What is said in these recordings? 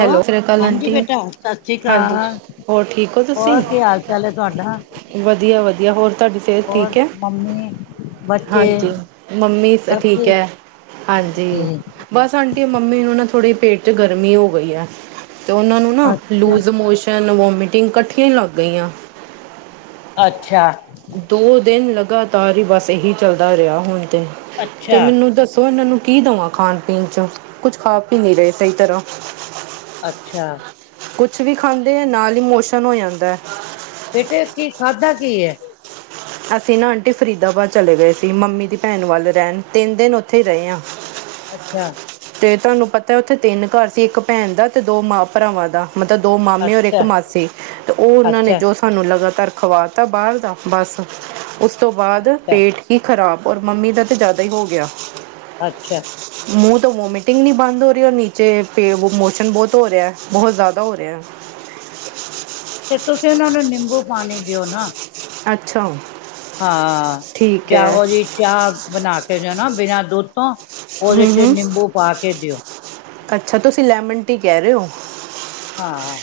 Hello ਸਤਿ ਸ੍ਰੀ ਅਕਾਲ ਹਾਂਜੀ ਆਂਟੀ ਬੇਟਾ ਸਤਿ ਸ੍ਰੀ ਹਾਂਜੀ ਅਕਾਲ ਹੋਰ ਠੀਕ ਹੋ ਤੁਸੀਂ ਹੋਰ ਕੀ ਹਾਲ ਚਾਲ ਹੈ ਤੁਹਾਡਾ ਵਧੀਆ ਵਧੀਆ ਹੋਰ ਤੁਹਾਡੀ ਸਿਹਤ ਹੋਰ ਠੀਕ ਹੈ ਮੰਮੀ ਬੱਚੇ ਹਾਂਜੀ ਮੰਮੀ ਠੀਕ ਹੈ ਹਾਂਜੀ ਬਸ ਆਂਟੀ ਮੰਮੀ ਨੂੰ ਨਾ ਥੋੜ੍ਹੀ ਪੇਟ ਕਰ ਗਰਮੀ ਹੋ ਗਈ ਐ। ਤੇ ਉਹਨਾਂ ਨੂੰ ਨਾ ਅੱਛਾ ਲੂਜ਼ ਮੋਸ਼ਨ, ਵੋਮਿਟ ਤਿੰਨ ਕੱਠੀਆਂ ਈ ਲੱਗ ਗਈਆਂ। ਅੱਛਾ। ਦੋ ਦਿਨ ਲੱਗ ਲਗਾਤਾਰ ਹੀ ਬਸ ਇਹੀ ਚੱਲਦਾ ਰਿਹਾ ਹੁਣ ਤੇ, ਤੇ ਅੱਛਾ ਮੈਨੂੰ ਦੱਸੋ ਇਹਨਾਂ ਨੂੰ ਕੀ ਦਵਾਂ ਖਾਣ ਪੀਣ ਚ ਕੁੱਛ ਖਾ ਪੀਂ ਨੀ ਰਹੇ ਸਹੀ ਤਰ੍ਹਾਂ। ਅੱਛਾ ਕੁਛ ਵੀ ਖਾਂਦੇ ਹੈ ਨਾਲ ਹੀ ਮੋਸ਼ਨ ਹੋ ਜਾਂਦਾ ਏ। ਬੇਟੇ ਕੀ ਖਾਧਾ ਕੀ ਹੈ ਅਸੀਂ ਨਾ ਆਂਟੀ ਫਰੀਦਾਬਾਦ ਚਲੇ ਗਏ ਸੀ ਮੰਮੀ ਦੀ ਭੈਣ ਵੱਲ ਰਹਿਣ, ਤਿੰਨ ਦਿਨ ਉੱਥੇ ਹੀ ਰਏ ਆ। ਅੱਛਾ। ਤੁਹਾਨੂੰ ਪਤਾ ਉੱਥੇ ਤਿੰਨ ਘਰ ਸੀ ਇੱਕ ਭੈਣ ਦਾ ਤੇ ਦੋ ਮਾਂ ਭਰਾਵਾਂ ਦਾ। ਮਤਲਬ ਦੋ ਮਾਮੇ ਔਰ ਇੱਕ ਅੱਛਾ ਮਾਸੀ ਤੇ ਉਹ ਉਹਨਾਂ ਨੇ ਅੱਛਾ ਜੋ ਸਾਨੂੰ ਲਗਾਤਾਰ ਖਵਾ ਤਾ ਬਾਹਰ ਦਾ ਬਸ ਉਸ ਤੋਂ ਬਾਅਦ ਅੱਛਾ ਪੇਟ ਕੀ ਖ਼ਰਾਬ ਪਰ ਮੰਮੀ ਦਾ ਤੇ ਜ਼ਿਆਦਾ ਹੀ ਹੋ ਗਿਆ। ਅੱਛਾ। ਮੂੰਹ ਤੋਂ ਵੋਮਟਿੰਗ ਨੀ ਬੰਦ ਹੋ ਰਈ ਰ ਨੀਚੇ ਮੋਸ਼ਨ ਬਹੁਤ ਹੋ ਰਿਆ, ਬਹੁਤ ਜ਼ਿਆਦਾ ਹੋ ਰਿਆ। ਤੇ ਤੁਸੀਂ ਇਹਨਾਂ ਨੂੰ ਨਿੰਬੂ ਪਾਣੀ ਦਿਓ ਨਾ ਅੱਛਾ। ਹਾਂ ਡ ਠੀਕ ਹੈ ਉਹਦੀ ਚਾਹ ਬਣਾ ਕੇ ਨਾ ਬਿਨਾਂ ਦੁੱਧ ਤੋਂ ਉਹਦੇ ਹੂੰ ਚ ਹੂੰ ਨਿੰਬੂ ਪਾ ਕੇ ਦਿਓ ਅੱਛਾ ਤੁਸੀਂ ਲੈਮਨ ਟੀ ਕਹਿ ਰੇ ਓ ਹਾਂ,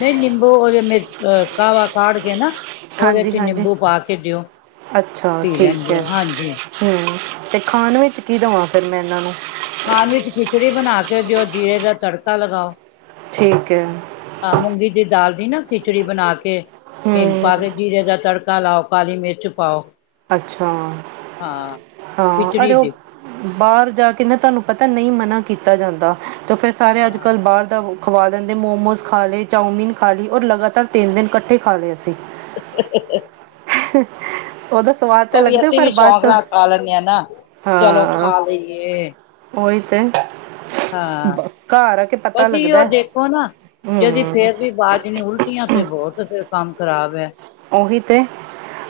ਨਹੀਂ ਨੀਂਬੂ ਉਹਦੇ ਮਿ ਅ ਕਾਵਾ ਕਾਡ ਕੇ ਨਾ ਉਹਦੇ ਚ ਹਾਂਜੀ-ਹਾਂਜੀ, ਨਿੰਬੂ ਪਾ ਕੇ ਦਿਓ ਅੱਛਾ ਪੀ ਠੀਕ ਲੈਣਗੇ ਐ, ਹਾਂਜੀ ਹੂੰ। ਤੇ ਖਾਨ ਵਿੱਚ ਕੀ ਦਵਾਂ ਫਿਰ ਮੈਂ ਇਹਨਾਂ ਨੂੰ? ਖਾਣ ਵਿੱਚ ਖਿਚੜੀ ਬਣਾ ਕੇ ਦਿਓ ਜੀਰੇ ਦਾ ਤੜਕਾ ਲਗਾਓ ਠੀਕ ਹੈ ਮੂੰਗੀ ਦੀ ਦਾਲ ਨਾ ਖਿਚੜੀ ਬਨਾ ਕੇ ਹਿਂਗ ਹੂੰ ਪਾਕੇ ਜੀਰੇ ਦਾ ਤੜਕ ਕਾ ਲਾਓ, ਕਾਲੀ ਮਿਰਚ ਪਾਓ। ਅੱਛਾ, ਹਾਂ ਹਾਂ ਅਰੇ ਖਿਚੜੀ ਓ ਦੀ ਬਾਹਰ ਜਾ ਕੇ ਨਾ ਤੁਹਾਨੂੰ ਪਤਾ ਨਹੀਂ ਮਨਾ ਕੀਤਾ ਜਾਂਦਾ। ਤੇ ਫਿਰ ਸਾਰੇ ਹਾਂ ਅੱਜ-ਕੱਲ੍ਹ ਬਾਹਰ ਦਾ ਹੋ ਖਵਾ ਦਿੰਦੇ, ਮੋਮੋਸ ਖਾ ਲਏ, ਚਾੳਮੀਨ ਖਾ ਲਈ ਔਰ ਲਗਾਤਾਰ ਤਿੰਨ ਦਿਨ ਇਕੱਠੇ ਖਾ ਲਏ ਅਸੀ। [inaudible] ਉਹਦਾ ਸਵਾਦ ਤਾਂ ਉਹ ਵੀ ਲੱਗਦਾ ਅਸੀਂ ਪਰ ਵੀ ਬਾਅਦ ਸ਼ੌਕ 'ਚ ਨਾਲ ਖਾ ਲੈਂਨੇ ਆਂ ਨਾ, ਚਲੋ ਖਾ ਲਈਏ। ਓਈ ਤੇ। ਹਾਂ, ਬ- ਘਰ ਆ ਕੇ ਪਤਾ ਬਸ ਅਹਿਓ ਲੱਗਦਾ ਹੈ। ਦੇਖੋ ਨਾ ਯਦੀ ਹੂੰ ਫੇਰ ਵੀ [unintelligible] ਨੀ ਉਲਟੀਆਂ ਤੇ ਬਹੋਤ ਫਿਰ ਕੰਮ ਖ਼ਰਾਬ ਹੈ। ਓਹੀ ਤੇ।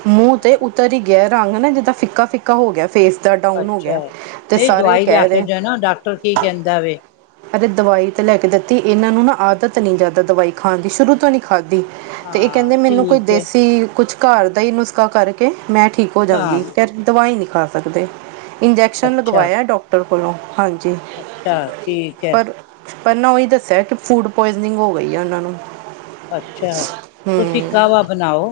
ਮੂੰਹ ਤੇ ਹਾਂ ਉਤਰ ਹੀ ਗਿਆ ਐ। ਰੰਗ ਨਾ ਜਿੱਦਾਂ ਫਿੱਕਾ-ਫਿੱਕਾ ਹੋ ਗਿਆ ਫੇਸ ਦ ਅੱਛਾ, ਨਹੀਂ ਦਵਾਈ ਲਿਆ ਕੇ ਰਹੇ ਦੇਨਾ ਡਾਕਟਰ ਕੀ ਕਹਿੰਦਾ ਵੇ? ਅਰੇ ਦਵਾਈ ਤੇ ਲੈ ਕੇ ਦਿੱਤੀ, ਇਹਨਾਂ ਨੂੰ ਨਾ ਆਦਤ ਨੀ ਜ਼ਿਆਦਾ ਦਵਾਈ ਖਾਨ ਦੀ ਸ਼ੁਰੂ ਤੋਂ ਨਹੀਂ ਖਾਧੀ। ਤੇ ਇਹ ਹਾਂ ਕਹਿੰਦੇ ਮੈਨੂੰ ਕੋਈ ਠੀਕ ਹੈ ਦੇਸੀ ਕੁਛ ਘਰ ਦਾ ਹੀ ਨੁਸਖਾ ਕਰਕੇ ਮੈਂ ਠੀਕ ਹੋ ਹਾਂ ਜਾਂਗੀ ਪਰ ਦਵਾਈ ਨੀ ਖਾ ਸਕਦੇ। ਇੰਜੈਕਸ਼ਨ ਅੱਛਾ ਲਗਵਾਇਆ ਡਾਕਟਰ ਕੋਲੋਂ ਹਾਂ ਅੱਛਾ ਠੀਕ। ਠੀਕ ਐ। ਤੁਹਾਨੂੰ ਉਹੀ ਦੱਸਿਆ ਕਿ ਫੂਡ ਪੁਆਇਜਨਿੰਗ ਹੋ ਗਈ ਐ ਉਹਨਾਂ ਨੂੰ। ਅੱਛਾ ਤੁਸੀਂ ਹੂੰ ਕਾਹਵਾ ਬਣਨਾਓ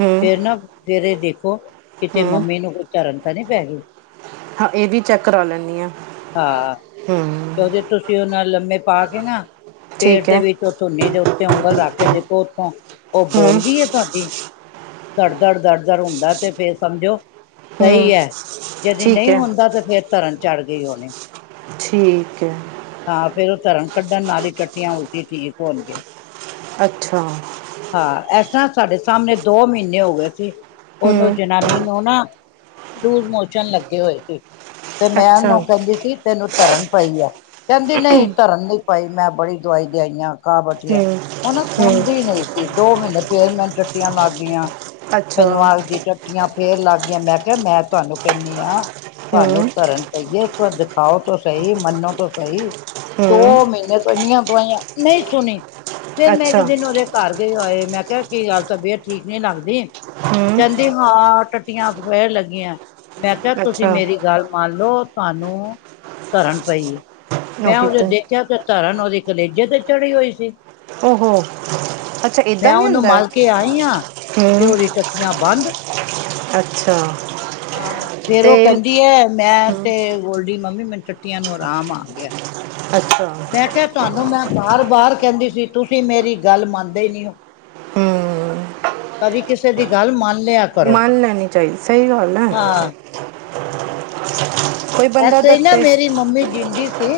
ਹੂੰ ਨਾ, ਫੇਰ ਐ ਦੇਖੋ ਕਿਤੇ ਹੂੰ ਮੰਮੀ ਨੂੰ ਉੱਚਾ ਧਰਨ ਤਾਂ ਨਹੀਂ ਪੈ ਗਈ ਹਾਂ ਇਹ ਵੀ ਚੈੱਕ ਕਰਾ ਲੈਣੀ ਆ ਹਾਂ ਤੇ ਉਹਦੇ ਤੁਸੀਂ ਉਹ ਲੰਮੇ ਪਾ ਕੇ ਤੇ ਨਾ ਪੇਟ ਠੀਕ ਦੇ ਹੈ ਵਿੱਚ ਉਹ ਧੁਨੀ ਦੇ ਉੱ ਉਂਗਲ ਰੱਖ ਕੇ ਦੇਖੋ ਉੱਥੋਂ ਉਹ ਹੂੰ ਬੋਲਦੀ ਹੈ ਤੁਹਾਡੀ ਦੜ ਦੜ ਦੜ ਦੜ ਹੁੰਦਾ ਤੇ ਫੇਰ ਸਮਝੋ ਹੂੰ ਸਹੀ ਹੈ ਜਦ ਠੀਕ ਨਹੀਂ ਹੈ ਹੁੰਦਾ ਤੇ ਫੇਰ ਧਰਨ ਚਾਰ ਉਹਨੇ ਠੀਕ ਹੈ ਹਾਂ ਫੇਰ ਉਹ ਧਰਨ ਕੱਢਣ ਨਾਲ ਹੀ ਟੱਟੀਆਂ ਉਲਟੀ ਠੀਕ ਹੋਣਗੇ ਅੱਛਾ ਹਾਂ ਇਸ ਤਰ੍ਹਾਂ ਸਾਡੇ ਸਾਹਮਣੇ ਦੋ ਮਹੀਨੇ ਹੋ ਗਏ ਸੀ ਉਹਨੂੰ ਹੂੰ ਜਨਾਨੀ ਨੂੰ ਨਾ ਲੂਜ਼ ਮੋਸ਼ਨ ਲੱਗੇ ਹੋਏ ਸੀ ਤੇ ਮੈਂ ਅੱਛਾ ਉਹਨੂੰ ਕਹਿੰਦੀ ਸੀ ਤੈਨੂੰ ਧਰਨ ਪਈ ਆ ਕਹਿੰਦੀ ਨਹੀਂ ਧਰਨ ਨਹੀਂ ਭਾਈ ਮੈਂ ਬੜੀ ਦਵਾਈ ਦੇ ਆਈ ਆ ਥਕਾਵਟ ਹੀ ਆ ਹੂੰ ਉਹ ਨਾ ਹੂੰ ਸੁਣਦੀ ਨਹੀਂ ਸੀ ਦੋ ਮਹੀਨੇ ਫੇਰ ਮੈਨੂੰ ਟੱਟੀਆਂ ਲੱਗ ਗਈਆਂ ਅੱਛਾ ਮੈਨੂੰ ਆਖਦੀ ਟੱਟੀਆਂ ਫੇਰ ਲੱਗ ਗਈਆਂ ਮੈਂ ਕਿਹਾ ਮੈਂ ਤੁਹਾਨੂੰ ਕਹਿਣੀ ਆ ਤੁਹਾਨੂੰ ਹੂੰ ਧਰਨ ਪਈ ਐ ਦਿਖਾਓ ਤਾਂ ਸਹੀ ਮੰਨੋ ਤਾਂ ਸਹੀ ਦੋ ਹੂੰ ਮਹੀਨੇ ਤੋਂ ਨੀਆਂ ਨਹੀਂ ਸੁਣੀ ਫੇਰ ਮੈਂ ਇੱਕ ਅੱਛਾ ਦਿਨ ਉਰੇ ਆਏ ਮੈਂ ਕਿਹਾ ਕੀ ਗੱਲ ਤਬੀਅਤ ਠੀਕ ਨੀ ਲੱਗਦੀ ਹੂੰ ਕਹਿੰਦੇ ਹਾਂ ਟੱਟੀਆਂ ਫਿਰ ਲੱਗੀਆਂ ਮੈਂ ਕਿਹਾ ਤੁਸੀਂ ਅੱਛਾ ਮੇਰੀ ਗੱਲ ਮੰਨ ਲਓ ਚਲੋ ਤੁਹਾਨੂੰ ਧਰਨ ਪਈ ਹੈ ਮੈਂ ਉਹੀ ਉਹਦੇ ਤਾਂ ਦੇਖਿਆ ਤੇ ਧਾਰਨ ਉਹਦੀ ਕਲੇਜੇ ਤੇ ਚੜੀ ਹੋਈ ਸੀ। ਉਹੋ, ਮੈਂ ਉਹਨੂੰ ਮਲ ਕੇ ਆਈ ਹਾਂ, ਤੇ ਹੂੰ ਉਹਦੀ ਟੱਟੀਆਂ ਬੰਦ। ਅੱਛਾ, ਹਾਂ ਫਿਰ ਤੇ ਉਹ ਕਹਿੰਦੀ ਹੈ, ਮੈਂ ਤੇ ਗੋਲਡੀ ਮੰਮੀ ਮੈਨੂੰ ਟੱਟੀਆਂ ਨੂੰ ਆਰਾਮ ਆ ਗਿਆ। ਅੱਛਾ ਮੈਂ ਕਿਹਾ ਤੁਹਾਨੂੰ, ਮੈਂ ਬਾਰ- ‌ਬਾਰ ਕਹਿੰਦੀ ਸੀ, ਤੁਸੀਂ ਮੇਰੀ ਗੱਲ ਮੰਨਦੇ ਨੀ ਹੋ। ਹੂੰ ਕਦੀ ਕਿਸੇ ਦੀ ਗੱਲ ਮੰਨ ਲਿਆ ਕਰੋ ਮੰਨ ਲੈਣੀ ਚਾਹੀਦੀ, ਸਹੀ ਗੱਲ ਹੈ। ਹਾਂ ਕੋਈ ਬੰਦਾ ਐਸੇ ਹੀ ਨਾ ਦੱਸੇ ਮੇਰੀ ਮੰਮੀ ਜਿੰਦੀ ਸੀ,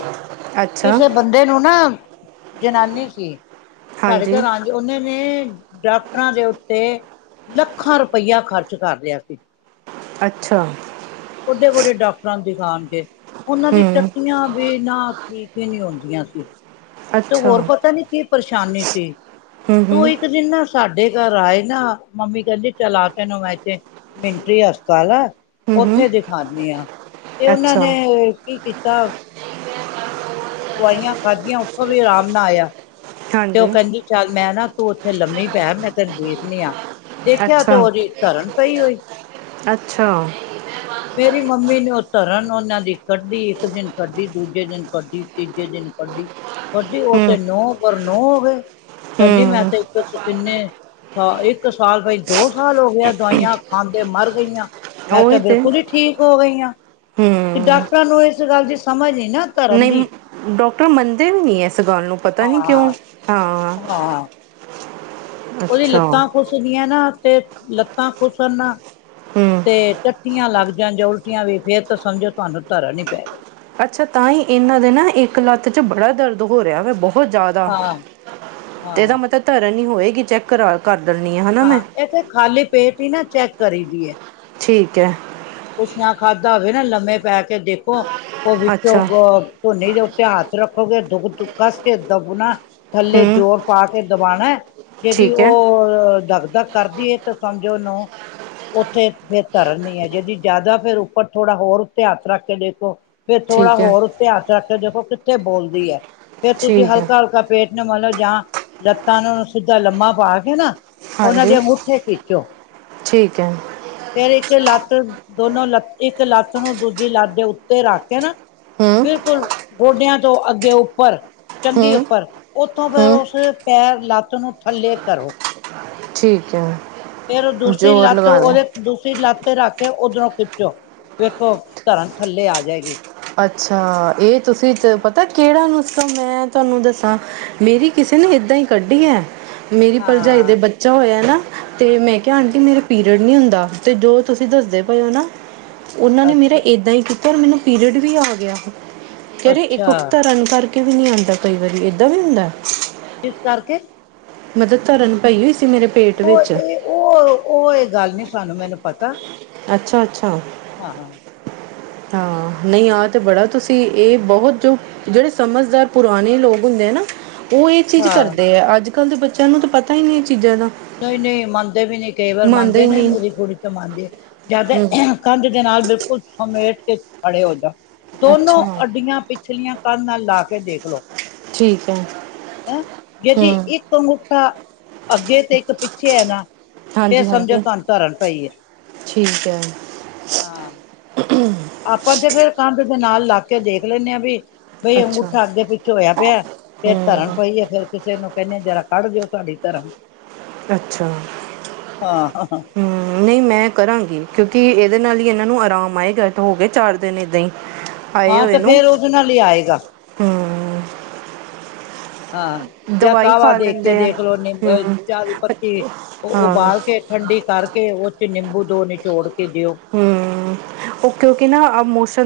ਅੱਛਾ ਕਿਸੇ ਬੰਦੇ ਨੂੰ ਨਾਂ ਜਨਾਨੀ ਸੀ। ਸਾਡੇ ਹਾਂਜੀ ਘਰਾਂ ਚ ਉਨੇ ਵੇ ਡਾਕਟਰਾਂ ਦੇ ਉੱਤੇ ਲੱਖਾਂ ਰੁਪਈਆ ਖ਼ਰਚ ਕਰ ਰਿਹਾ ਸੀ। ਅੱਛਾ, ਬੁਢੇ -ਬੁਢੇ ਡਾਕਟਰਾਂ ਨੂੰ ਦਿਖਾਣਗੇ। ਉਹਨਾਂ ਦੀ ਹੂੰ ਟੱਟੀਆਂ ਵੀ ਨਾ ਠੀਕ ਵੀ ਨਹੀਂ ਹੁੰਦੀਆਂ ਸੀ। ਤੇ ਅੱਛਾ ਹੋਰ ਪਤਾ ਨੀ ਕੀ ਪਰਸ਼ ਛਾਨੀ ਸੀ‌। ਹੂੰ ਤੂੰ ਹੂੰ ਇੱਕ ਦਿਨ ਨਾ ਸਾਡਾ ਸਾਡੇ ਘਰ ਆਏ ਨਾ ਮੰਮੀ ਕਹਿੰਦੀ ਚਲਾ ਆ ਤੈਨੂੰ ਮੈਂ ਇਥੇ ਮਿੰਟਰੀ ਹਸਪਤਾਲ ਆ, ਹੂੰ ਹੂੰ ਉੱਥੇ ਦਿਖਾਉਂਦੀ ਹਾਂ। ਤੇ ਉਹਨਾਂ ਅੱਛਾ ਨੇ ਕੀ ਕੀਤਾ ਚਾਲ ਦਵਾਈਆਂ ਖਾਧੀਆਂ ਉੱਥੋਂ ਵੀ ਆਰਾਮ ਨਾ ਆਇਆ। ਤੇ ਉਹ ਹਾਂਜੀ ਕਹਿੰਦੀ ਚੱਲ ਮੈਂ ਨਾ, ਤੂੰ ਉੱਥੇ ਲੰਮੀ ਪੈ ਮੈਂ ਤੈਨੂੰ ਦੇਖਦੀ ਆਂ। ਦੇਖਿਆ ਚ ਅੱਛਾ ਉਹਦੀ ਧਰਨ ਪਈ ਹੋਈ, ਅੱਛਾ ਮੇਰੀ ਮੰਮੀ ਨੇ ਧਰਨ ਉਹਨਾਂ ਦੀ ਕੱਢੀ, ਇੱਕ ਦਿਨ ਕੱਢੀ, ਦੂਜੇ ਦਿਨ ਕੱਢੀ, ਤੀਜੇ ਦਿਨ ਕੱਢੀ। ਵੱਡੀ ਹਮ ਉੱਥੇ ਨੋ, ਪਰ ਨੋ ਹੋਵੇ ਕਹਿੰਦੀ ਮੈਂ ਹਮ ਤੇ ਇੱਕ ਕਿੰਨੇ ਸ ਇੱਕ ਸਾਲ ਬਾਈ ਦੋ ਸਾਲ ਹੋ ਗਏ ਦਵਾਈਆਂ ਖਾਂਦੇ ਮਰ ਗਈਆਂ। ਮੈਂ ਤਾਂ ਉਹੀ ਤੇ ਬਿਲਕੁਲ ਹੀ ਠੀਕ ਹੋ ਗਈਆਂ, ਤੇ ਹਮ ਡਾਕਟਰਾਂ ਨੂੰ ਇਸ ਗੱਲ ਦੀ ਸਮਝ ਨਹੀਂ ਨਾ ਧਰਨ ਦੀ। ਨਹੀਂ ਡਾਕਟਰ ਮੰਨਦੇ ਵੀ ਨਹੀਂ ਇਸ ਗੱਲ ਨੂੰ। ਪਤਾ ਨੀ ਕਿਉਂ, ਹਾਂ ਹਾਂ। ਹਾਂ। ਉਹਦੀ ਅੱਛਾ ਲੱਤਾਂ ਖੁਸ਼ਦੀਆਂ ਨਾ ਤੇ ਲੱਤਾਂ ਖੁਸਨਾ ਹਮ ਤੇ ਤਤੀਆਂ ਲੱਗ ਜਾਣ ਜੇ ਉਲਟੀਆਂ ਵੀ ਫੇਰ ਤਾਂ ਸਮਝੋ ਤੁਹਾਨੂੰ ਧਰਨ ਪੈਗੀ ਅੱਛਾ, ਤਾਂ ਈ ਇਨਾਂ ਦੇ ਨਾ ਇੱਕ ਲੱਤ ਚ ਬੜਾ ਦਰਦ ਹੋ ਰੇਆ ਵੇ ਬਹੋ ਬਹੁਤ ਜ਼ਿਆਦਾ ਹਾਂ ਤੇ ਇਹਦਾ ਹਾਂ ਮਤਲਬ ਧਰਨ ਹੀ ਹੋਏ ਕੀ ਚੈੱਕ ਕਰਾ ਕਰ। ਦਿੰਦੀ ਹੈ ਨਾ ਮੈਂ ਹਾਂ ਇੱਥੇ ਖਾਲੀ ਪੇਟ ਨਾ ਚੈੱਕ ਕਰੀ ਦੀਏ। ਠੀਕ ਹੈ। ਕੁਛ ਨਾ ਖਾਧਾ ਹੋਵੇ ਨਾ ਲੰਮੇ ਪੈ ਕੇ ਦੇਖੋ ਉਹ ਵਿੱਚੋਂ ਅੱਛਾ ਵ ਧਝੋਨੀੇ ਦੇ ਉੱਤੇ ਹਾਤ ਰੱਖੋਗੇ ਦੁੱਖ ਦੁ ਕੱਸ ਕੇ ਦਬਣਾ ਥੱਲੇ ਹਮ ਜ਼ੋਰ ਪਾ ਕੇ ਦਬਾਨਾਂ। ਜਿਹੜੀ ਠੀਕ ਹੈ ਉਹ ਧਾਕ-ਧਾਕ ਕਰਦੀ ਹੈ ਤਾਂ ਸਮਝੋ ਨ ਉੱਥੇ ਫਿਰ ਧਰਨੀ ਹੈ ਜਿਹੜੀ ਜ਼ਿਆਦਾ ਫੇਰ ਉੱਪਰ ਥੋੜਾ ਹੋਰ ਉੱਤੇ ਰੱਖ ਕੇ ਦੇਖੋ। ਫੇਰ ਥੋੜ੍ਹਾ ਠੀਕ ਹੈ ਹੋਰ ਧਿਆਨ ਚ ਰੱਖ ਕੇ ਦੇਖੋ। ਕਿੱਥੇ ਬੋਲਦੀ ਹੈ। ਫੇਰ ਤੁਸੀਂ ਠੀਕ ਹੈ ਹਲਕਾ ਹਲਕਾ ਪੇਟ ਨੂੰ ਮੱਲੋ ਜਾਂ ਲੱਤਾਂ ਨੂੰ ਸਿੱਧਾ ਲੰਮਾ ਪਾ ਕੇ ਨਾ ਉਹਨਾਂ ਹਾਂਜੀ ਦੇ ਅੰਗੂਠੇ ਖਿੱਚੋ, ਠੀਕ ਹੈ ਫਿਰ ਇੱਕ ਲੱਤ ਤੇ ਦੋਨੋ ਲੱਤ ਇੱਕ ਲੱਤ ਨੂੰ ਦੂਜੀ ਲੱਤ ਦੇ ਉੱਤੇ ਰੱਖ ਕੇ ਨਾ ਹਮ ਬਿਲਕੁਲ। ਗੋਡਿਆਂ ਤੋਂ ਅੱਗੇ ਉੱਪਰ ਚੰਗੀ ਹਮ ਉੱਪਰ ਉੱਥੋਂ ਫਿਰ ਹਮ ਉਸ ਪੈਰ ਲੱਤ ਨੂੰ ਥੱਲੇ ਕਰੋ। ਠੀਕ ਐ। ਫੇਰ ਦੂਸਰੀ ਲੱਤ ਉਹਦੇ ਦੂਸਰੀ ਲੱਤ ਤੇ ਰੱਖ ਕੇ ਉਓਧਰੋਂ ਖਿੱਚੋ ਵੇਖੋ ਧਰਮ ਥੱਲੇ ਆ ਜਾਏਗੀ। ਅੱਛਾ ਇਹ ਤੁਸੀਂ ਹਾਂ ਪਤਾ ਕਿਹੜਾ ਨੂੰ ਮੈਂ ਤੁਹਾਨੂੰ ਦੱਸਾਂ ਮੇਰੀ ਕਿਸੇ ਨੇ ਏਦਾਂ ਹੀ ਕੱਢੀ ਹੈ। ਮੇਰੀ ਭਰਜਾਈ ਦੇ ਹਾਂ ਬੱਚਾ ਹੋਇਆ ਨਾ ਤੇ ਮੈਂ ਕਿਹਾ ਆਂਟੀ ਮੇਰੇ ਪੀਰ ਨੀ ਹੁੰਦਾ ਤੇ ਜੋ ਤੁਸੀਂ ਦੱਸਦੇ ਪਏ ਹੋ ਨਾ ਉਹਨਾਂ ਨੇ ਮੇਰਾ ਅੱਛਾ ਏਦਾਂ ਹੀ ਕੀਤ ਫਿਰ ਮੈਨੂੰ [unintelligible] ਆ ਗਿਆ ਅੱਛਾ [unintelligible] ਧਰਨ ਕਰਕੇ ਵੀ ਨਹੀਂ ਆਂਦਾ ਕਈ ਵਾਰੀ ਏਦਾਂ ਵੀ ਹੁੰਦਾ ਕਿਸ ਕਰਕੇ ਮਗਰ ਧਰਨ ਪਈ ਹੋਈ ਸੀ ਮੇਰੇ ਪੇਟ ਉਹ ਵਿੱਚ ਇਹ ਉਹ-ਉਹ ਗੱਲ ਨੀ ਸਾਨੂੰ ਮੈਨੂੰ ਪਤਾ ਅੱਛਾ-ਅੱਛਾ ਹਾਂ ਹਾਂ ਨਹੀਂ ਆਹ ਤੇ ਬੜਾ ਤੁਸੀਂ ਇਹ ਬਹੁਤ ਜੋ ਜਿਹੜੇ ਸਮਝਦਾਰ ਪੁਰਾਣੇ ਲੋਕ ਹੁੰਦੇ ਆ ਨਾ ਉਹ ਇਹ ਚੀਜ਼ ਹਾਂ ਕਰਦੇ ਹੈ ਅੱਜ ਅੱਜ ਕੱਲ ਦੇ ਬੱਚਿਆਂ ਨੂੰ ਤਾਂ ਪਤਾ ਹੀ ਨਹੀਂ ਚੀਜ਼ਾਂ ਦਾ ਨਹੀਂ-ਨਹੀਂ ਮੰਨਦੇ ਵੀ ਨਹੀਂ ਕਈ ਵਾਰ ਮੰਨਦੇ ਹੀ ਨਾ ਨਹੀਂ ਮੇਰੀ ਕੁੜੀ ਤੋਂ ਮੰਨਦੀ ਜਾਂ ਹੂੰ ਤਾਂ ਦੇ ਨਾਲ ਬਿਲਕੁਲ ਸਮੇਟ ਕੇ ਖੜੇ ਹੋ ਜਾਂ ਦੋਨੋ ਅੱਛਾ ਅੱਡੀਆਂ ਪਿਛਲੀਆਂ ਧਨ ਨਾਲ ਲਾ ਕੇ ਦੇਖਲੋ ਠੀਕ ਹੈ [inaudible] ਤਾਂ ਹੂੰ ਅੱਗੇ ਤੇ ਇੱਕ ਪਿੱਛੇ ਐ ਨਾ ਫਿਰ ਹਾਂਜੀ ਸਮਝੋ ਹਾਂਜੀ ਤੁਹਾਨੂੰ ਧਰਨ ਪਈ ਏ [inaudible] ਹਾਂ ਆਪਾਂ ਜੇ ਫਿਰ ਕੰਦ ਦੇ ਨਾਲ ਲੱਗ ਕੇ ਦੇਖ ਲੈਣੇ ਆ ਵੀ ਬਈ ਅੱਛਾ ਅੰਗੂਠਾ ਅੱਗੇ ਪਿੱਛੋਂ ਹੋਇਆ ਪਿਆ ਫਿਰ ਧਰਨ ਹੂੰ ਪਈਏ ਫੇਰ ਕਿਸੇ ਨੂੰ ਕਹਿੰਦੇ ਜਰਾ ਕੱਢ ਜੋ ਤੁਹਾਡੀ ਧਰਨ ਅੱਛਾ ਹਾਂ ਹਾਂ ਹੂੰ, ਨਹੀਂ ਮੈਂ ਕਰਾਂਗੀ ਕਿਉਂਕਿ ਕਿ ਇਹਦੇ ਨਾਲ ਹੀ ਇਹਨਾਂ ਨੂੰ ਆਰਾਮ ਆਏ ਗਾ ਤਾਂ ਹੋ ਗਏ ਚਾਰ ਦਿਨ ਇੱਦਾਂ ਹੀ ਆਏ ਹਾਂ ਹੋਏ ਤੇ ਨੂੰ ਫੇਰ ਉਦੇ ਨਾਲ ਹੀ ਆਏਗਾ ਹੂੰ ਹਾਂ ਜਾਂ ਦਵਾਈ ਕਾਹਵਾ ਖਾ ਦੇਖ ਕੇ ਲੈਂਦੇ ਆ ਦੇਖ ਲਓ ਨਿੰਬ ਹੂੰ ਚ ਦੀ ਪੱਤੀ ਉਹ ਹਾਂ ਉਬਾਲ ਕੇ ਠੰਡੀ ਕਰਕੇ ਉਹ ਤੇ ਨਿੰਬੂ ਦੋ ਨਿਚੋੜ ਕੇ ਦਿਓ ਹੂੰ ਓਕੇ-ਓਕੇ ਨਾ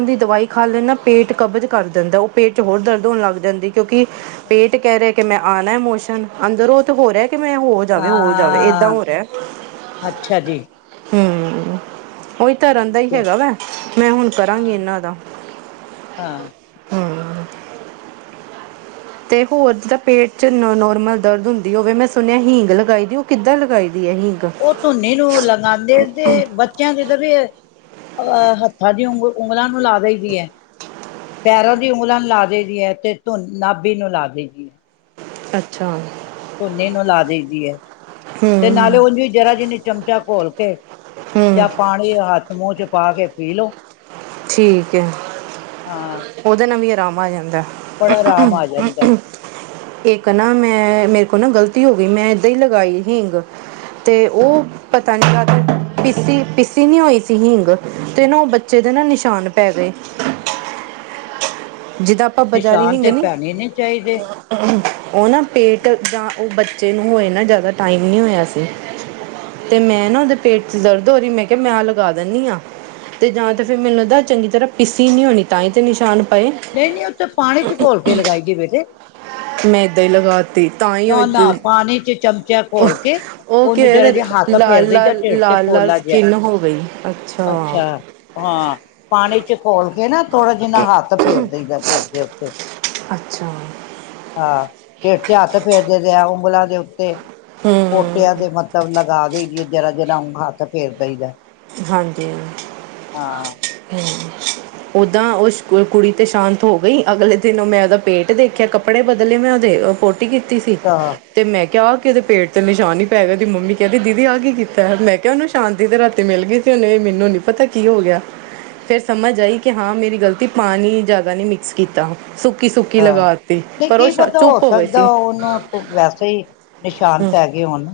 ਦੀ ਦਵਾਈ ਖਾ ਲੈ ਨਾ ਪੇਟ ਕਬਜ਼ ਕਰ ਦਿੰਦਾ ਉਹ ਪੇਟ ਚ ਹੋਰ ਦਰਦ ਹੋਣ ਲੱਗ ਜਾਂਦੀ ਕਿਉਂਕਿ ਪੇਟ ਕੈ ਰਿਹਾ ਕਿ ਮੈਂ ਆਣਾ ਇਮੋਸ਼ਨ ਅੰਦਰੋਂ ਤੇ ਹੋਰ ਹੈ? ਕਿਵੇ ਹੋ ਜਾਵੇ ਹੋ ਜਾਵੇ ਏਦਾਂ ਹਾਂ ਹੋ ਰਿਹਾ ਹੈ? ਅੱਛਾ ਜੀ ਹੂੰ। ਉਹੀ ਤਾਂ ਰਹਿੰਦਾ ਹੀ ਠੀਕ ਹੈ ਹੈਗਾ ਵਾ ਮੈਂ ਹੁਣ ਕਰਾਂਗੀ ਹਾਂ ਇਹਨਾਂ ਦਾ ਹਾਂ ਹੂੰ। ਤੇ ਹੋਰ ਜਿਦਾ ਪੇਟ 'ਚ ਨੋਰਮਲ ਦਰਦ ਹੁੰਦੀ ਹੋਵੇ, ਮੈਂ ਸੁਣਿਆ ਹੀਂਗ ਲਗਾਈ ਦੀ ਉਹ ਕਿੱਦਾਂ ਲਗਾਈ ਦੀ? ਹੈ ਹੀਂਗ ਉਹ ਧੰਨੀ ਨੂੰ ਲਗਾਦੇ ਹੈ। ਤੇ ਬੱਚਿਆਂ ਕਿਤੇ ਵੀ ਅਹ ਹੱਥਾਂ ਦੀ ਉਗ ਉਂਗਲਾਂ ਨੂੰ ਲਾ ਦੇ ਦੀ ਹੈ, ਪੈਰਾਂ ਦੀ ਉਂਗਲਾਂ ਨੂੰ ਲਾ ਦੇ ਦੀ ਹੈ, ਤੇ ਧੁ ਨਾਭੀ ਨੂੰ ਲਾ ਦੇ ਦੀ ਹੈ। ਅੱਛਾ ਧੁਨੀ ਨੂੰ ਲਾ ਦੇਈ ਦੀ ਐ। ਤੇ ਨਾਲੇ ਹੂੰ ਹੁੰਦੀ ਜਰਾ ਜਿਨੀ। ਚਮਚਾ ਘੋਲ ਕੇ ਹੂੰ ਜਾਂ ਪਾਣੀ ਹੱਥ ਮੂੰਹ ਚ ਪਾ ਕੇ ਪੀ ਲਓ। ਠੀਕ ਹੈ ਹਾਂ ਉਹਦੇ ਨਾਲ ਵੀ। ਰਾਮ ਆ ਜਾਂਦਾ ਹੈ। ਬੜਾ ਆਰਾਮ ਆ ਜਾਂਦਾ ਹੈ ‌। ਇੱਕ ਨਾ ਮੈਂ ਮੇਰੇ ਕੋਲ ਨਾ ਗ਼ਲਤੀ ਹੋ ਗਈ ਮੈਂ ਏਦਾਂ ਹੀ ਲਗਾਈ ਹਿੰਗ। ਤੇ ਉਹ। ਪਾਣੀ ਲਾ ਕੇ ਪੀਸੀ ਨੀ ਹੋਈ ਸੀ ਹਿੰਗ ਤੇ ਨਾ ਉਹ ਬੱਚੇ ਦੇ ਨਾ ਨਿਸ਼ਾਨ ਪੈ ਗਏ। ਜਿੱਦਾਂ ਆਪਾਂ ਬਾਜ਼ਾਰੀ ਨਿਸ਼ਾਨ ਹਿੰਗ ਤੇ ਨੀ ਪੈਣੇ ਚਾਹੀਦੇ ਉਹ ਨਾ ਪੇਟ। ਇਸ ਤਰ੍ਹਾਂ ਉਹ ਬੱਚੇ ਨੂੰ ਹੋਏ ਨਾ ਜ਼ਿਆਦਾ ਟਾਈਮ ਨਹੀਂ ਹੋਇਆ ਸੀ, ਤੇ ਮੈਂ ਨਾ ਉਹਦੇ ਪੇਟ 'ਚ ਦਰਦ ਹੋ ਰਹੀ ਮੈਂ ਕਿਹਾ ਮੈਂ ਆ ਲਗਾ ਦਿੰਨੀ ਆਂ। ਤੇ ਜਾਂ ਤਾਂ ਫਿਰ ਮੈਨੂੰ ਲੱਗਦਾ ਚੰਗੀ ਤਰ੍ਹਾਂ ਪੀਸੀ ਨਹੀਂ ਹੋਣੀ, ਤਾਂ ਹੀ ਤੇ ਨਿਸ਼ਾਨ ਪਏ ਨਹੀਂ-ਨਹੀਂ ਉਹ ਤੇ ਪਾਣੀ 'ਚ ਘੋਲ ਕੇ ਲਗਾਈ ਦੀ ਹੈ ਬੇਟੇ। ਮੈਂ ਏਦਾਂ ਹੀ ਲਗਾਤੀ ਤਾਂ ਹੀ ਉਹੀ ਨਾ ਨਾ ਏਦ ਪਾਣੀ ਚ ਚਮਚਾ ਘੋਲ ਕੇ ਉਹ ਕੀ ਉਹਨੂੰ ਜਰਾ ਹੋਇਆ ਜਿਹਾ ਹੱਥ ਫੇਰ ਦਈਦਾ ਢਿੱਡ ਤੇ ਲਾਲ-ਲਾਲ-ਲਾਲ ਪੋਲਾ ਜਿਹਾ ਸਕਿੰਨ ਹੋ ਗਈ ਹੈ। ਅੱਛਾ ਹਾਂ। ਪਾਣੀ 'ਚ। ਖੋਲ ਕੇ ਨਾ ਥੋੜਾ ਜਾ ਨਾ ਹੱਥ ਫੇਰ ਦੇ ਦੀ ਦਾ ਸਿਰ ਦੇ ਉੱਤੇ। ਅੱਛਾ। ਹਾਂ ਸਿਰ 'ਚ ਹੱਥ ਫੇਰ ਦਿੰਦੇ ਆ ਉਗਲਾਂ ਦੇ ਉੱਤੇ। ਪੋਟਿਆਂ ਹੂੰ ਦੇ ਮਤਲਬ ਲਗਾ ਦੇਈ ਦੀ ਹਾਂ। ਜ਼ਰਾ-ਜ਼ਰਾ ਹੱਥ ਫੇਰ ਦੇਈ ਦਾ। ਹਾਂਜੀ ਹੂੰ। ਓਦਾਂ ਉਸ ਕੁੜੀ ਤੇ ਸ਼ਾਂਤ ਹੋ ਗਈ, ਅਗਲੇ ਦਿਨ ਉਹ ਮੈਂ ਉਹਦਾ ਪੇਟ ਦੇਖਿਆ ਕੱਪੜੇ ਬਦਲੇ ਮੈਂ ਉਹਦੇ। ਪੋਟੀ ਕੀਤੀ ਸੀ, ਤਾਂ ਤੇ ਮੈਂ ਕਿਹਾ ਉਹ। ਤੇ ਉਹ ਦੇ ਪੇਟ ਤੇ ਨਿਸ਼ਾਨ ਹੀ ਪੈ ਗਿਆ। ਉਹਦੀ ਮੰਮੀ ਕਹਦੀ ਦੀਦੀ ਆਹ ਕੀ ਕੀਤਾ ਹੈ ਮੈਂ ਕਿਹਾ ਨਿਸ਼ਾਨ ਤੇ ਰਾਤੀ ਅਤੇ ਮਿਲ ਗਈ ਸੀ ਉਹਨੂੰ ਮੈਨੂੰ ਨਹੀਂ ਪਤਾ ਕੀ ਹੋ ਗਿਆ ਫਿਰ ਸਮਝ ਆਈ ਕਿ ਹਾਂ ਮੇਰੀ ਗਲਤੀ ਪਾਣੀ ਜ਼ਿਆਦਾ ਨਹੀਂ ਮਿਕਸ ਕੀਤਾ ਸੁੱਕੀ ਸੁੱਕੀ ਹਾਂ, ਲਗਾ ਤੀ ਨਹੀਂ ਪਰ ਉਹ ਕੀ ਪਤਾ ਹੋ ਚੁੱਪ ਗਏ ਸਕਦਾ ਸੀ। ਉਹਨੂੰ ਵੈਸੇ ਹੀ ਨਿਸ਼ਾਨ ਹੂੰ ਪੈ ਗਏ ਹੋਨ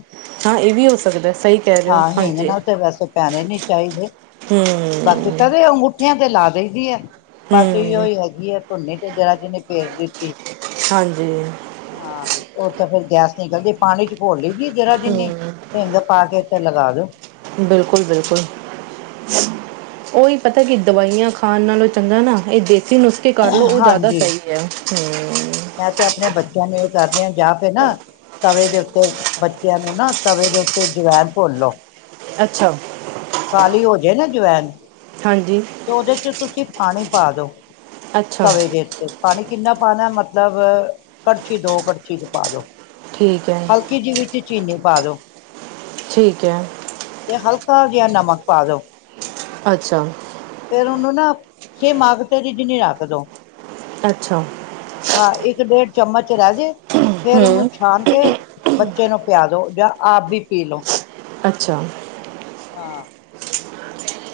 ਹਾਂ ਇਹ ਵੀ ਹੋ ਸਕਦਾ ਸਹੀ ਕਹਿ ਰਹੇ ਹੋ ਹਾਂ ਹਿੰਗ ਹਾਂਜੀ ਨਾਲ ਤੇ ਵੈਸੇ ਪੈਣੇ ਨੀ। ਚਾਹੀਦੇ ਹੂੰ ਬਾਕੀ ਪਹਿਲੇ ਅੰਗੂਠੀਆਂ ਤੇ ਲਾ ਚਾਹੀਦਾ ਐ। ਬਸ ਉਹੀ ਉ ਹੂੰ ਹੀ ਹੈਗੀ ਐਂ ਝੋਨੇ ਤੇ ਜਰਾ ਜੀ ਨੇ ਫੇਰ ਦਿੱਤੀ। ਹਾਂਜੀ ਹਾਂ, ਉਸ ਤਾਂ ਫਿਰ ਗੈਸ ਨਿਕਲ ਜਾਏ, ਪਾਣੀ ਚ' ਘੋਲ ਲਈ ਜ਼ਰਾ ਜਿੰਨੀ ਹਿੰਗ ਪਾ ਕੇ ਤੇ ਲਗਾ ਲੋ [inaudible] ਬਿਲਕੁਲ, ਬਿਲਕੁਲ ਉਹੀ ਪਤਾ ਕੀ ਦਵਾਈਆਂ ਖਾਣ ਨਾਲੋਂ ਚੰਗਾ ਨਾ ਇਹ ਦੇਸ ਦੇਸੀ ਨੁਸਖੇ ਕਰ ਲਓ ਉਹ ਜ਼ਿਆਦਾ ਹਾਂਜੀ ਸਹੀ ਹੈ। ਹੁੰ ਮੈਂ ਤੇ ਆਪਣੇ ਬੱਚਿਆਂ ਨੂੰ ਇਹ ਕਰਦੀ ਆ ਜਾ ਤੇ ਨਾ ਤਵੇ ਦੇ ਉੱਤੇ ਬੱਚਿਆਂ ਨੂੰ ਨਾ ਤਵੇ ਦੇ ਉੱਤੇ ਜਵੈਨ ਭੁੰਨ ਲਓ ਅੱਛਾ ਕਾਲੀ ਹੋ ਜੇ ਨਾ ਜਵੈਨ ਹਾਂਜੀ ਤੇ ਉਹਦੇ ਚ' ਤੁਸੀਂ ਪਾਣੀ ਪਾ ਦੋ ਅੱਛਾ ਤਵੇ ਦੇ ਉੱਤੇ ਪਾਣੀ ਕਿੰਨਾ ਖਾਣਾ ਮਤਲਬ ਕੜਛੀ ਦੋ ਕੜਛੀ ਕ ਪਾ ਦਉ ਠੀਕ ਹੈ ਹਲਕੀ ਜੀ ਵਿੱਚ ਚੀਨੀ ਪਾਦੋ ਠੀਕ ਹੈ ਥੋੜਾ ਜਿਹਾ ਨਮਕ ਪਾ ਲਓ। ਅੱਛਾ ਫਿਰ ਉਹਨੂੰ ਨਾ ਹੇ ਮਾਗਤ ਤੇ ਜਿੰਨੀ ਰੱਖ ਦੋ ਅੱਛਾ ਹਾਂ, ਇੱਕ ਡੇਢ ਚਮਚ ਰਹਿ ਜੇ ਫੇਰ ਉਹਨੂੰ ਛਾਣ ਕੇ ਬੱਚੇ ਨੂੰ ਪਿਆ ਦੋ ਜਾਂ ਆਪ ਵੀ ਪੀ ਲੋ ਅੱਛਾ ਹਾਂ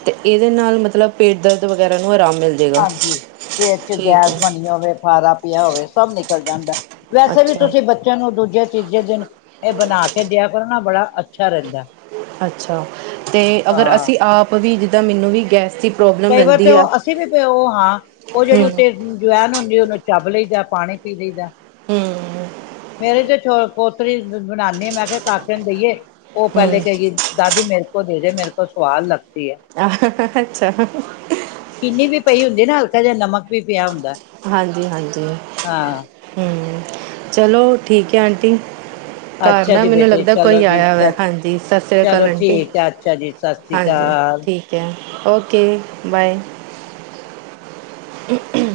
ਤੇ ਏਦੇ ਨਾਲ ਮਤਲਬ ਪੇਟ ਦਰਦ ਵਗੈਰਾ ਨੂੰ ਆਰਾਮ ਮਿਲ ਜੇਗਾ ਹਾਂਜੀ, ਪੇਟ ਚ ਠੀਕ ਗੈਸ ਹੈ ਬਨੀ ਹੋਵੇ ਫਾਰਾ ਪੇਆ ਹੋਵੇ ਸਭ ਨਿਕਲ ਜਾਂਦੈ। ਵੈਸੇ ਵੀ ਅੱਛਾ ਤੁਸੀਂ ਬੱਚੇਆਂ ਨੂੰ ਦੂਜੇ ਤੀਜੇ ਦਿਨ ਏ ਬਨਾ ਕੇ ਦੇਆ ਕਰਨਾ ਬੜਾ ਅੱਛਾ ਰੈਂਦੈ ਅੱਛਾ ਤੇ ਅਗਰ ਅਸੀਂ ਆਪ ਵੀ ਦਾ ਮੈਨੂੰ ਵੀ ਗੈ ਕਈ ਵਾਰ ਤੇ ਓ ਅਸੀਂ ਵੀ ਓ ਹਾਂ, ਹੂੰ [unintelligible] ਚੱਬ ਲਈ ਜਾ ਪਾਣੀ ਪੀ ਲਈ ਦੈ ਹਮ ਤੇਰੇ ਤੇ ਚੋ ਪੋਤਰੀ ਬਣਾਨੀ ਆ ਮੈਂ ਕਿਹਾ ਕਾਕੇ ਨੂੰ ਦੇਈਏ, ਉਹ ਪਹਿਲੇ ਹੂੰ ਕਹੇਗੀ ਦਾਦੀ ਮੇਰੇ ਕੋ ਦੇ ਦੇ ਮੇਰੇ ਕੋ ਸਵਾਦ ਲੱਗ ਆਹ ਅੱਛਾ ਚੀਨੀ ਵੀ ਪਈ ਹੁੰਦੀ ਨਾ ਹਲਕਾ ਜਿਹਾ ਨਮਕ ਵੀ ਪਿਆ ਹੁੰਦਾ ਹਾਂਜੀ-ਹਾਂਜੀ ਹਾਂ ਹਮ ਚਲੋ ਠੀਕ ਹੈ ਆਂਟੀ ਘਰ ਅੱਛਾ ਨਾ ਜੀ ਮੈਨੂੰ ਬੇਟੇ ਲੱਗਦਾ ਚਲੋ ਕੋਈ ਜੀ ਆਇਆ ਵੈ, ਹਾਂਜੀ ਸਤਿ ਸ੍ਰੀ ਅਕਾਲ ਚਲੋ ਆਂਟੀ ਠੀਕ ਹੈ ਅੱਛਾ ਜੀ ਸਤਿ ਸ਼੍ਰੀ ਹਾਂਜੀ ਅਕਾਲ ਠੀਕ ਹੈ ਓਕੇ ਬਾਏ ਹਮ-ਮ